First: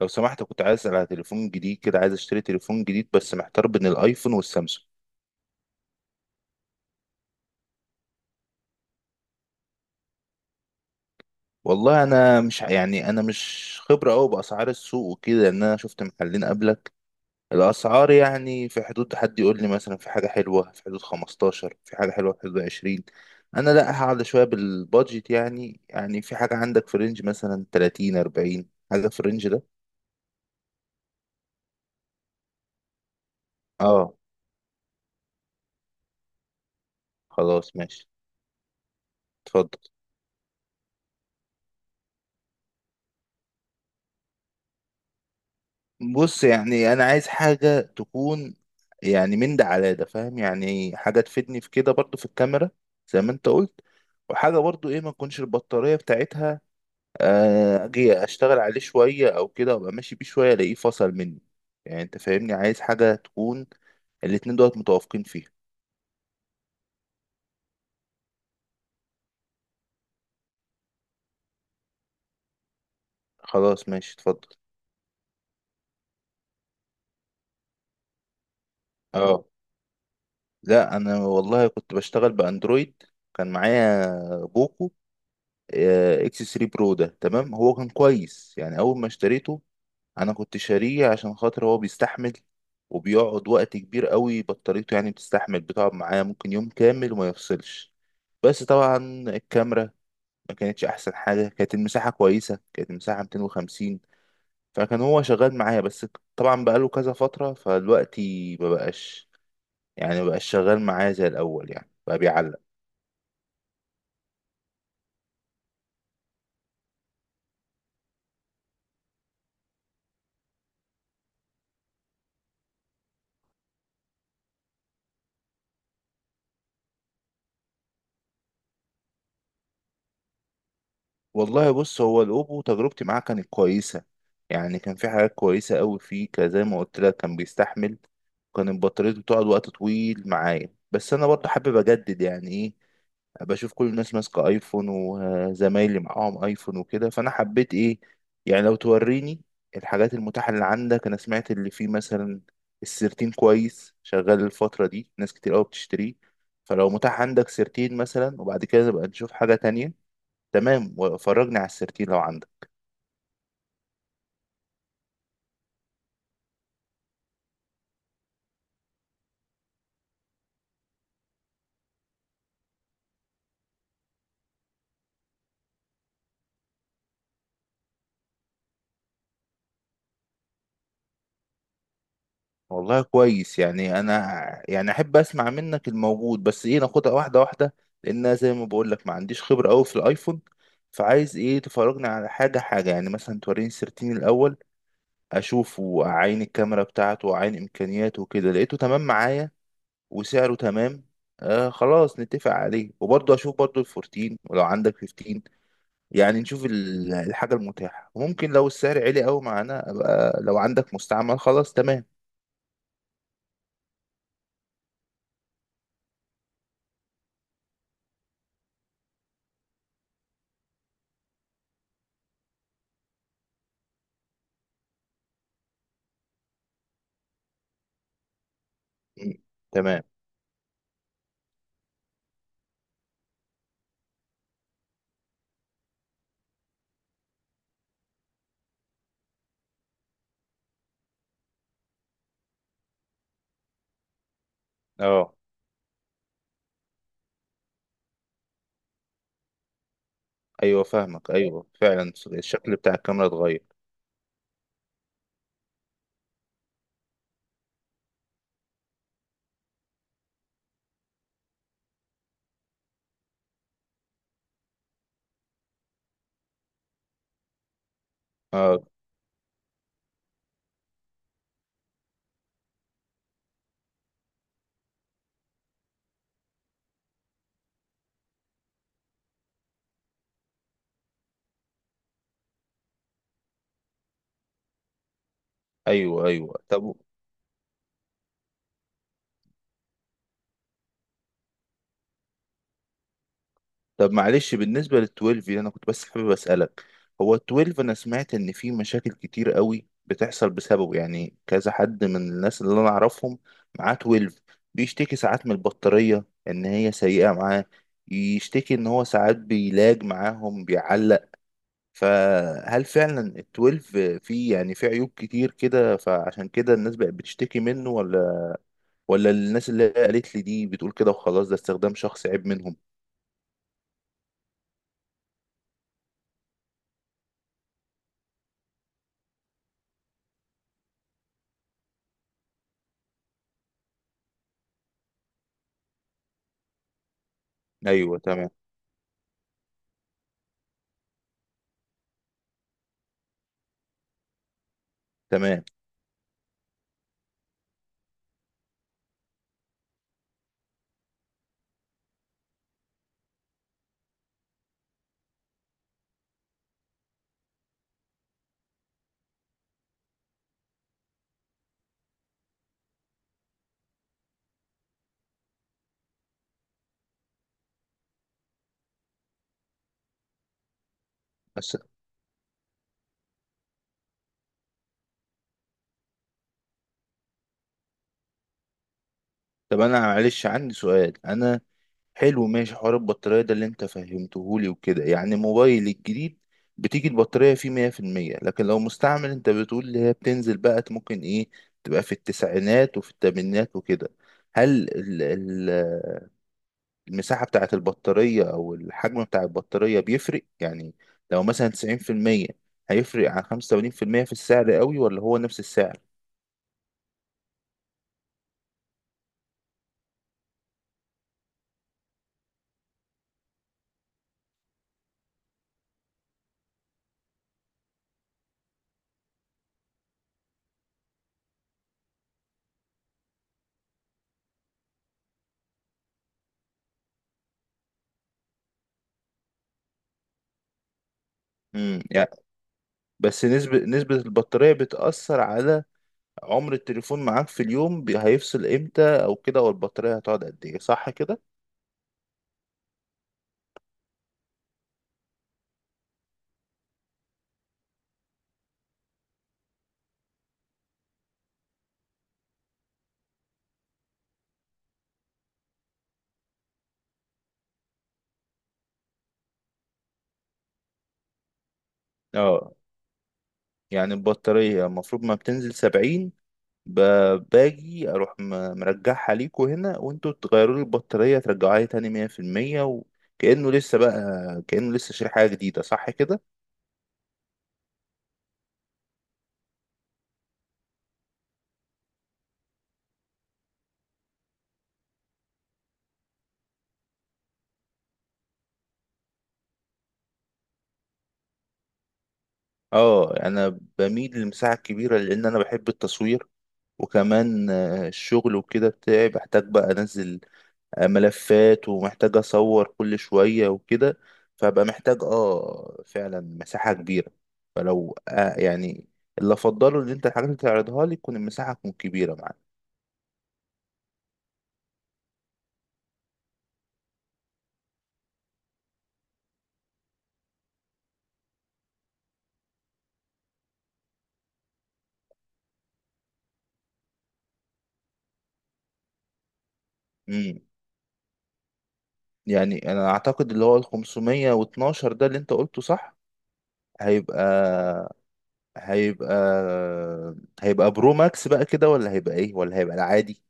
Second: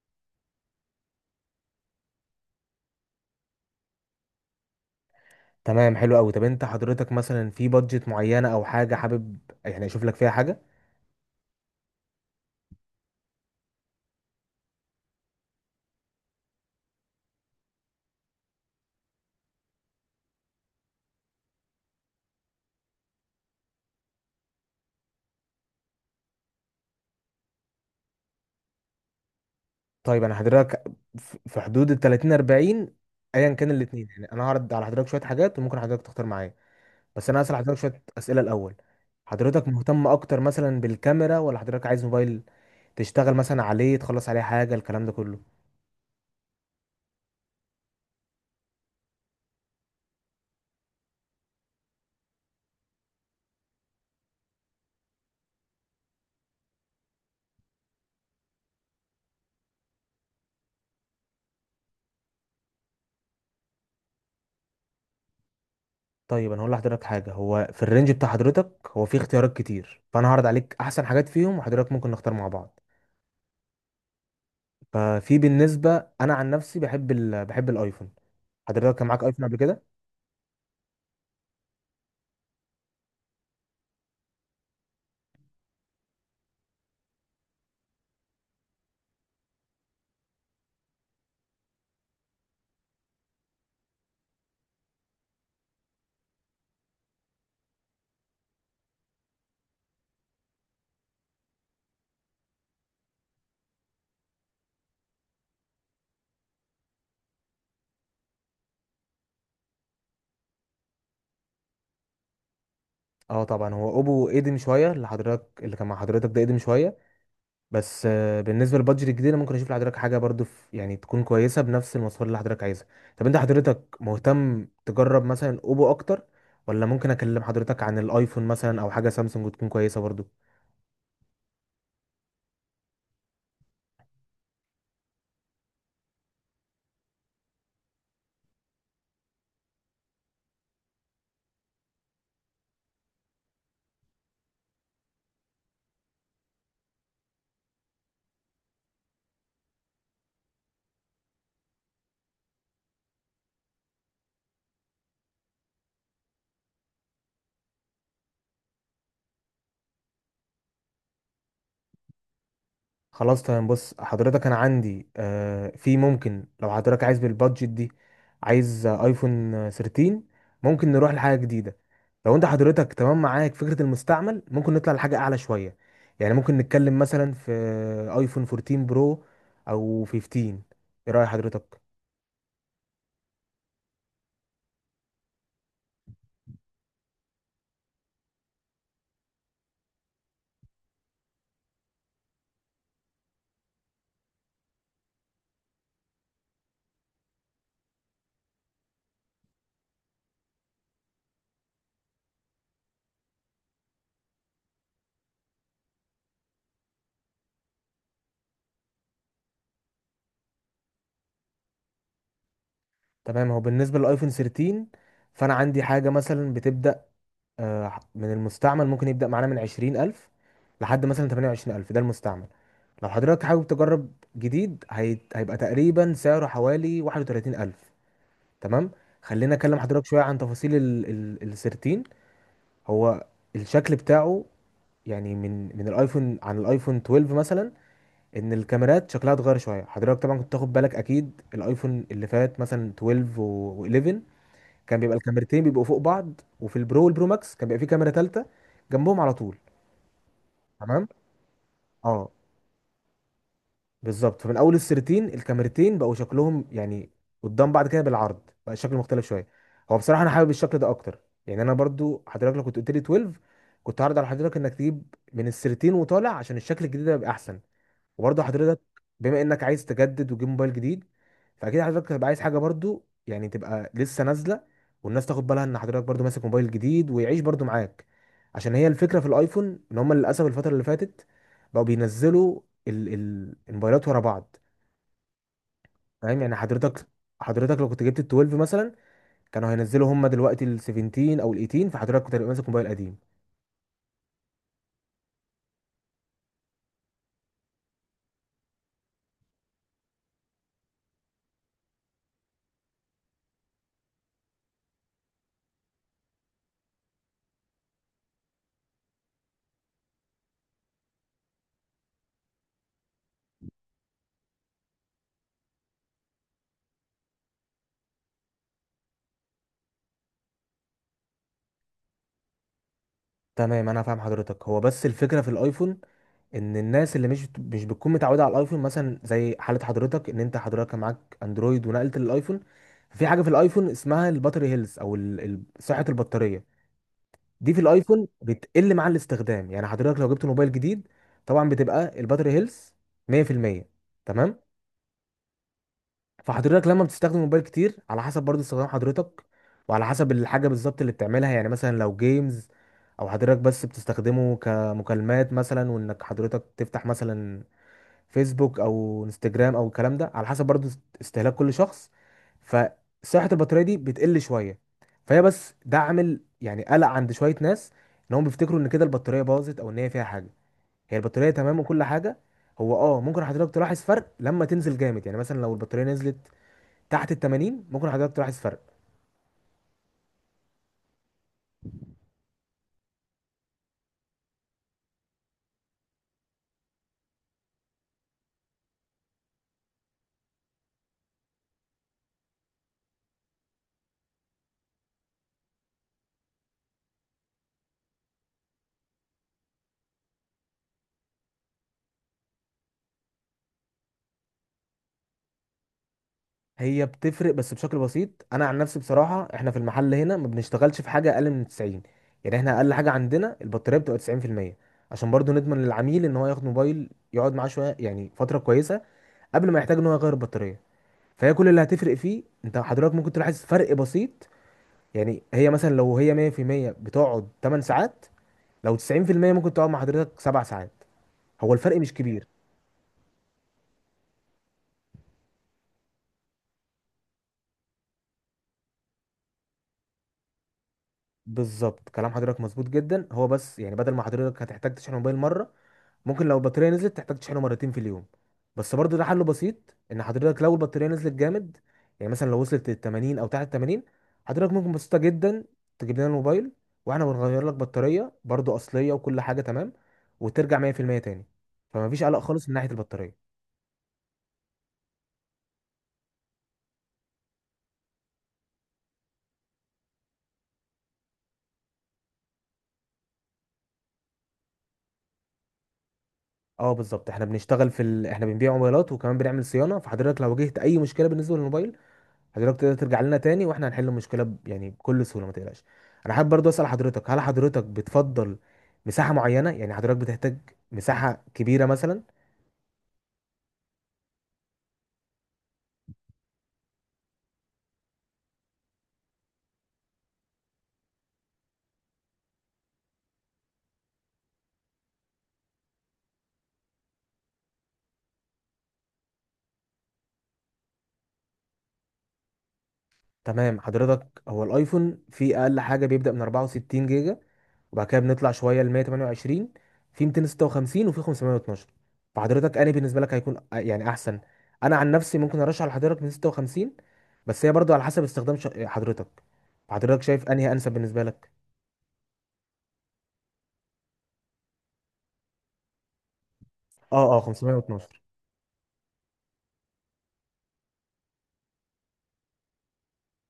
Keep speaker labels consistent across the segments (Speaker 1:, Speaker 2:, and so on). Speaker 1: لو سمحت، كنت عايز اسال على تليفون جديد كده. عايز اشتري تليفون جديد بس محتار بين الايفون والسامسونج.
Speaker 2: تمام، حلو قوي. طب انت حضرتك مثلا في بادجت معينه او حاجه حابب يعني اشوف لك فيها حاجه؟
Speaker 1: والله انا مش يعني انا مش خبره قوي باسعار السوق وكده، ان انا شفت محلين قبلك. الاسعار يعني في حدود، حد يقول لي مثلا في حاجه حلوه في حدود 15، في حاجه حلوه في حدود 20. انا لا هقعد شويه بالبادجت. يعني في حاجه عندك في رينج مثلا 30 40، حاجه في الرينج ده.
Speaker 2: طيب، انا حضرتك في حدود ال 30 40. ايا كان الاثنين،
Speaker 1: اه
Speaker 2: يعني انا هعرض على حضرتك شويه حاجات وممكن حضرتك تختار معايا. بس انا هسال
Speaker 1: خلاص
Speaker 2: حضرتك شويه
Speaker 1: ماشي،
Speaker 2: اسئله الاول. حضرتك
Speaker 1: اتفضل.
Speaker 2: مهتم اكتر مثلا بالكاميرا ولا حضرتك عايز موبايل تشتغل مثلا عليه، تخلص عليه حاجه، الكلام ده كله؟
Speaker 1: بص يعني انا عايز حاجه تكون، يعني من ده على ده فاهم، يعني حاجه تفيدني في كده برضو في الكاميرا زي ما انت قلت. وحاجه برضو ايه، ما تكونش البطاريه بتاعتها اجي اشتغل عليه شويه او كده وابقى ماشي بيه شويه الاقيه فصل مني. يعني انت فاهمني عايز حاجه تكون الاتنين دولت متوافقين فيها.
Speaker 2: طيب، انا هقول لحضرتك حاجه. هو في الرينج بتاع حضرتك هو في اختيارات كتير، فانا هعرض عليك احسن حاجات فيهم وحضرتك ممكن نختار مع بعض.
Speaker 1: خلاص ماشي، اتفضل.
Speaker 2: ففي بالنسبه انا عن نفسي بحب بحب الايفون. حضرتك كان معاك
Speaker 1: اه،
Speaker 2: ايفون قبل كده؟
Speaker 1: لا انا والله كنت بشتغل باندرويد. كان معايا بوكو اكس 3 برو، ده تمام. هو كان كويس يعني اول ما اشتريته، انا كنت شاريه عشان خاطر هو بيستحمل وبيقعد وقت كبير قوي بطاريته، يعني بتستحمل بتقعد معايا ممكن يوم كامل وما يفصلش. بس طبعا الكاميرا ما كانتش احسن حاجه. كانت المساحه كويسه، كانت المساحه 250. فكان هو شغال معايا، بس طبعا بقاله كذا فتره فدلوقتي ما بقاش، يعني ما بقاش شغال معايا زي الاول يعني بقى بيعلق.
Speaker 2: اه، طبعا. هو اوبو قديم شويه، اللي حضرتك اللي كان مع حضرتك ده قديم شويه. بس بالنسبه للبادجت الجديد، أنا ممكن اشوف لحضرتك حاجه برضو يعني تكون كويسه بنفس المواصفات اللي حضرتك عايزها. طب انت حضرتك مهتم تجرب مثلا اوبو اكتر، ولا ممكن اكلم حضرتك عن الايفون مثلا او حاجه سامسونج تكون كويسه برضو؟
Speaker 1: والله بص، هو الأوبو تجربتي معاه كانت كويسة. يعني كان في حاجات كويسة أوي فيه، زي ما قلت لك كان بيستحمل وكان البطارية بتقعد وقت طويل معايا. بس أنا برضه حابب أجدد يعني إيه، بشوف كل الناس ماسكة أيفون وزمايلي معاهم أيفون وكده، فأنا حبيت إيه يعني. لو توريني الحاجات المتاحة اللي عندك. أنا سمعت اللي فيه مثلا السيرتين كويس شغال، الفترة دي ناس كتير أوي بتشتريه. فلو متاح عندك سيرتين مثلا وبعد كده نبقى نشوف حاجة تانية. تمام، وفرجني على السيرتين لو عندك.
Speaker 2: خلاص تمام. بص حضرتك انا عندي في، ممكن لو حضرتك عايز بالبادجت دي، عايز ايفون 13. ممكن نروح لحاجه جديده. لو انت حضرتك تمام معاك فكره المستعمل، ممكن نطلع لحاجه اعلى شويه. يعني ممكن نتكلم مثلا في ايفون 14 برو او 15. ايه راي حضرتك؟
Speaker 1: والله كويس. يعني انا يعني احب اسمع منك الموجود، بس ايه، ناخدها واحده واحده. لان أنا زي ما بقول لك ما عنديش خبره قوي في الايفون، فعايز ايه تفرجني على حاجه حاجه، يعني مثلا توريني السيرتين الاول اشوفه، اعاين الكاميرا بتاعته واعاين امكانياته وكده. لقيته تمام معايا وسعره تمام، آه خلاص نتفق عليه. وبرضه اشوف برضه ال14 ولو عندك 15، يعني نشوف الحاجة المتاحة. ممكن لو السعر عالي قوي معانا أبقى لو عندك مستعمل خلاص تمام.
Speaker 2: تمام. هو بالنسبه للايفون 13 فانا عندي حاجه مثلا بتبدا من المستعمل. ممكن يبدأ معانا من 20 ألف لحد مثلا 28 ألف، ده المستعمل. لو حضرتك حابب تجرب جديد، هيبقى تقريبا سعره حوالي 31 ألف. تمام؟
Speaker 1: م-
Speaker 2: خلينا أكلم
Speaker 1: تمام.
Speaker 2: حضرتك شوية عن تفاصيل السيرتين. هو الشكل بتاعه، يعني من الايفون عن الايفون 12 مثلا. ان الكاميرات شكلها اتغير شويه. حضرتك طبعا كنت تاخد بالك اكيد الايفون اللي فات مثلا 12 و11، كان بيبقى
Speaker 1: اه
Speaker 2: الكاميرتين بيبقوا فوق بعض. وفي البرو والبرو ماكس كان بيبقى في كاميرا ثالثه جنبهم على طول.
Speaker 1: ايوه،
Speaker 2: تمام.
Speaker 1: فاهمك. ايوه فعلا
Speaker 2: اه،
Speaker 1: الشكل بتاع الكاميرا اتغير.
Speaker 2: بالظبط. فمن اول السيرتين الكاميرتين بقوا شكلهم يعني قدام بعض كده بالعرض، بقى الشكل مختلف شويه. هو بصراحه انا حابب الشكل ده اكتر. يعني انا برضو، حضرتك لو كنت قلت لي 12، كنت هعرض على حضرتك انك تجيب من السيرتين وطالع عشان الشكل الجديد ده يبقى احسن. وبرضه حضرتك
Speaker 1: اه
Speaker 2: بما انك عايز تجدد وتجيب موبايل جديد، فاكيد حضرتك هتبقى عايز حاجه برضه يعني تبقى لسه نازله، والناس تاخد بالها ان حضرتك برضه ماسك موبايل جديد، ويعيش برضه معاك. عشان هي الفكره في الايفون ان هم للاسف الفتره اللي فاتت بقوا بينزلوا ال الموبايلات ورا بعض.
Speaker 1: ايوه
Speaker 2: فاهم يعني؟
Speaker 1: ايوه، طب
Speaker 2: حضرتك لو كنت جبت ال 12 مثلا، كانوا هينزلوا هم دلوقتي ال 17 او ال 18، فحضرتك كنت هتبقى ماسك موبايل قديم.
Speaker 1: طب. معلش، بالنسبة لل 12 دي انا كنت بس حابب اسألك. هو ال 12، انا سمعت ان في مشاكل كتير قوي بتحصل بسببه، يعني كذا حد من الناس اللي انا اعرفهم معاه 12 بيشتكي ساعات من البطارية ان هي سيئة معاه، يشتكي ان هو ساعات بيلاج معاهم بيعلق. فهل فعلا ال 12 فيه يعني فيه عيوب كتير كده فعشان كده الناس بقت بتشتكي منه، ولا الناس اللي قالت لي دي بتقول كده وخلاص ده استخدام شخصي عيب منهم؟
Speaker 2: تمام. انا فاهم حضرتك. هو بس الفكره في الايفون، ان الناس اللي مش بتكون متعوده على الايفون مثلا زي حاله حضرتك، ان انت حضرتك كان معاك اندرويد ونقلت للايفون. في حاجه في الايفون اسمها الباتري هيلث او صحه البطاريه. دي في
Speaker 1: ايوه
Speaker 2: الايفون
Speaker 1: تمام
Speaker 2: بتقل مع الاستخدام. يعني حضرتك لو جبت موبايل جديد، طبعا بتبقى الباتري هيلث 100%. تمام؟
Speaker 1: تمام،
Speaker 2: فحضرتك لما بتستخدم موبايل كتير، على حسب برضه استخدام حضرتك وعلى حسب الحاجه بالظبط اللي بتعملها، يعني مثلا لو جيمز، او حضرتك بس بتستخدمه كمكالمات مثلا، وانك حضرتك تفتح مثلا فيسبوك او انستجرام او الكلام ده. على حسب برضو استهلاك كل شخص، فصحة البطارية دي بتقل شوية. فهي بس ده عامل يعني قلق عند شوية ناس، ان هم بيفتكروا ان كده البطارية باظت او ان هي فيها حاجة. هي البطارية
Speaker 1: بس.
Speaker 2: تمام وكل حاجة. هو اه ممكن حضرتك تلاحظ فرق لما تنزل جامد، يعني مثلا لو البطارية نزلت تحت ال 80 ممكن حضرتك تلاحظ فرق.
Speaker 1: طب انا معلش عندي سؤال. انا حلو ماشي، حوار البطارية ده اللي انت فهمتهولي وكده. يعني موبايل الجديد بتيجي البطارية فيه 100%، لكن لو مستعمل انت بتقول اللي هي بتنزل بقى ممكن ايه تبقى في التسعينات وفي التمانينات وكده. هل المساحة بتاعة البطارية او الحجم بتاع البطارية بيفرق يعني، لو مثلا 90% هيفرق عن 85% في السعر قوي ولا هو نفس السعر؟
Speaker 2: هي بتفرق بس بشكل بسيط. انا عن نفسي بصراحه احنا في المحل هنا ما بنشتغلش في حاجه اقل من 90. يعني احنا اقل حاجه عندنا البطاريه بتبقى 90%، عشان برضو نضمن للعميل ان هو ياخد موبايل يقعد معاه شويه يعني فتره كويسه قبل ما يحتاج ان هو يغير البطاريه. فهي كل اللي هتفرق فيه انت حضرتك ممكن تلاحظ فرق بسيط. يعني هي مثلا لو هي 100% بتقعد 8 ساعات، لو 90% ممكن تقعد مع حضرتك 7 ساعات. هو الفرق مش
Speaker 1: يعني
Speaker 2: كبير.
Speaker 1: بس نسبة البطارية بتأثر على عمر التليفون معاك في اليوم، هيفصل امتى او كده، او البطارية هتقعد قد ايه؟ صح كده.
Speaker 2: بالظبط، كلام حضرتك مظبوط جدا. هو بس يعني بدل ما حضرتك هتحتاج تشحن الموبايل مره، ممكن لو البطاريه نزلت تحتاج تشحنه مرتين في اليوم. بس برضه ده حله بسيط. ان حضرتك لو البطاريه نزلت جامد، يعني مثلا لو وصلت ل 80 او تحت 80، حضرتك ممكن بسيطه جدا تجيب لنا الموبايل واحنا بنغير لك بطاريه برضه اصليه وكل حاجه تمام وترجع 100% تاني. فما فيش قلق خالص من
Speaker 1: اه،
Speaker 2: ناحيه البطاريه.
Speaker 1: يعني البطارية المفروض ما بتنزل 70، باجي اروح مرجعها ليكوا هنا وانتوا تغيروا لي البطارية ترجعوها لي تاني 100%. وكأنه لسه بقى، كأنه لسه شاري حاجة جديدة، صح كده.
Speaker 2: اه، بالظبط. احنا بنشتغل في احنا بنبيع موبايلات وكمان بنعمل صيانه. فحضرتك لو واجهت اي مشكله بالنسبه للموبايل، حضرتك تقدر ترجع لنا تاني واحنا هنحل المشكله يعني بكل سهوله، ما تقلقش. انا حابب برضو اسال حضرتك، هل حضرتك بتفضل مساحه معينه؟ يعني حضرتك بتحتاج مساحه كبيره مثلا؟
Speaker 1: اه، انا بميل للمساحة الكبيرة لان انا بحب التصوير، وكمان الشغل وكده بتاعي بحتاج بقى انزل ملفات ومحتاج اصور كل شوية وكده. فبقى محتاج فعلا مساحة كبيرة. فلو يعني اللي افضله ان انت الحاجات اللي تعرضها لي تكون المساحة تكون كبيرة معاك.
Speaker 2: تمام حضرتك. هو الايفون فيه اقل حاجه بيبدا من 64 جيجا، وبعد كده بنطلع شويه ل 128، في 256 وفي 512. فحضرتك انا بالنسبه لك هيكون يعني احسن. انا عن نفسي ممكن ارشح لحضرتك من 56. بس هي برضو على حسب استخدام حضرتك. حضرتك شايف
Speaker 1: امم
Speaker 2: انهي انسب بالنسبه لك؟
Speaker 1: يعني انا اعتقد اللي هو ال 512 ده اللي انت قلته صح. هيبقى
Speaker 2: اه، اه، 512.
Speaker 1: هيبقى هيبقى برو ماكس بقى كده، ولا هيبقى ايه، ولا هيبقى العادي؟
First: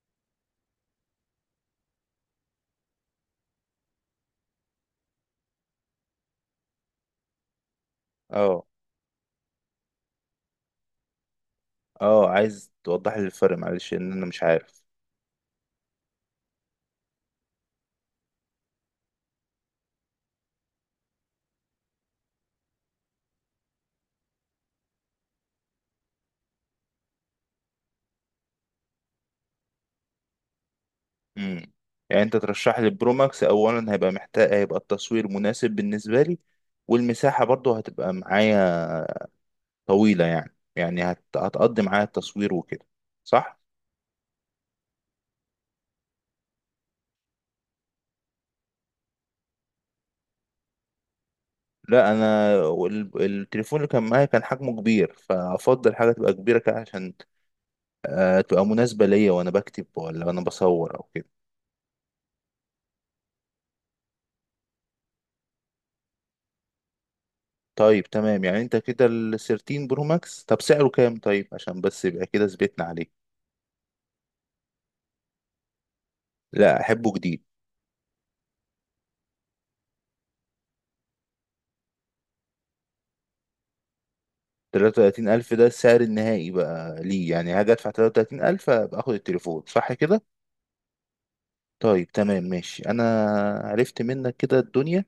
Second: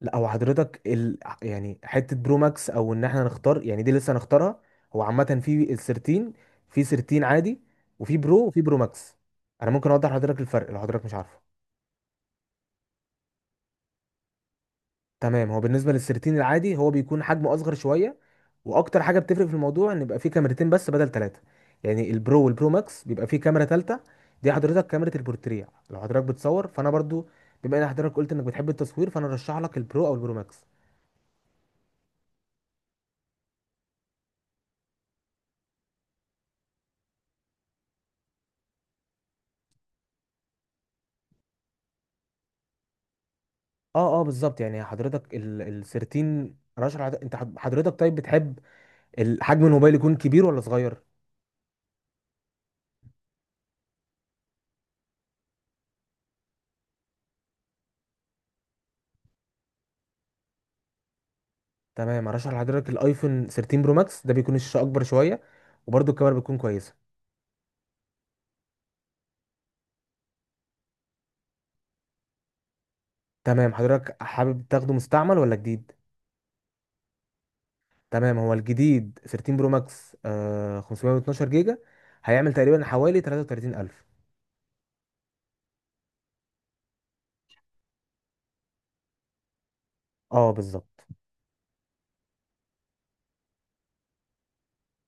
Speaker 2: لا، هو حضرتك يعني حته برو ماكس او ان احنا نختار، يعني دي لسه هنختارها. هو عامه في ال 13، في 13 عادي، وفي برو، وفي
Speaker 1: اه
Speaker 2: برو ماكس. انا ممكن اوضح لحضرتك الفرق لو حضرتك مش عارفه.
Speaker 1: اه، عايز توضح لي الفرق معلش ان انا مش عارف.
Speaker 2: تمام. هو بالنسبه لل 13 العادي هو بيكون حجمه اصغر شويه، واكتر حاجه بتفرق في الموضوع ان يبقى فيه كاميرتين بس بدل ثلاثه. يعني البرو والبرو ماكس بيبقى فيه كاميرا ثالثه، دي حضرتك كاميرا البورتريه. لو حضرتك بتصور، فانا برضو بما ان حضرتك قلت انك بتحب التصوير، فانا ارشح لك البرو او البرو ماكس.
Speaker 1: امم يعني انت ترشح لي برو ماكس اولا، هيبقى محتاج، هيبقى التصوير مناسب بالنسبه لي والمساحه برضو هتبقى معايا طويله، يعني هتقضي معايا التصوير وكده، صح.
Speaker 2: اه، اه، بالظبط. يعني حضرتك ال 13 رشح لحضرتك- انت حض- حضرتك طيب بتحب حجم الموبايل يكون كبير ولا صغير؟
Speaker 1: لا انا التليفون اللي كان معايا كان حجمه كبير، فافضل حاجه تبقى كبيره كده عشان تبقى مناسبه ليا وانا بكتب ولا انا بصور او كده.
Speaker 2: تمام. هرشح لحضرتك الايفون 13 برو ماكس، ده بيكون الشاشه اكبر شويه وبرده الكاميرا بتكون كويسه.
Speaker 1: طيب تمام، يعني انت كده ال 13 برو ماكس طب سعره كام؟ طيب عشان بس يبقى كده ثبتنا عليه.
Speaker 2: تمام. حضرتك حابب تاخده مستعمل ولا جديد؟
Speaker 1: لا، احبه جديد.
Speaker 2: تمام. هو الجديد 13 برو ماكس 512 جيجا هيعمل تقريبا حوالي 33,000.
Speaker 1: 33,000 ده السعر النهائي بقى ليه؟ يعني هاجي أدفع 33,000 أبقى آخد التليفون، صح كده؟
Speaker 2: اه، بالظبط.
Speaker 1: طيب تمام ماشي، أنا عرفت منك كده الدنيا.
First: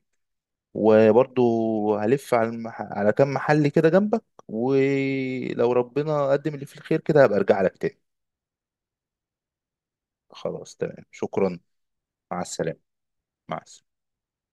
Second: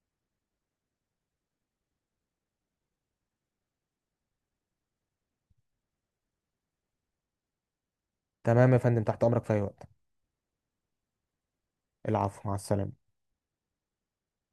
Speaker 1: وبرضو هلف على على كام محل كده جنبك، ولو ربنا قدم اللي فيه الخير كده هبقى أرجع لك تاني.
Speaker 2: تمام يا فندم، تحت امرك في اي وقت.
Speaker 1: خلاص تمام، شكرا. مع
Speaker 2: العفو، مع
Speaker 1: السلامة.
Speaker 2: السلامه.
Speaker 1: مع السلامة.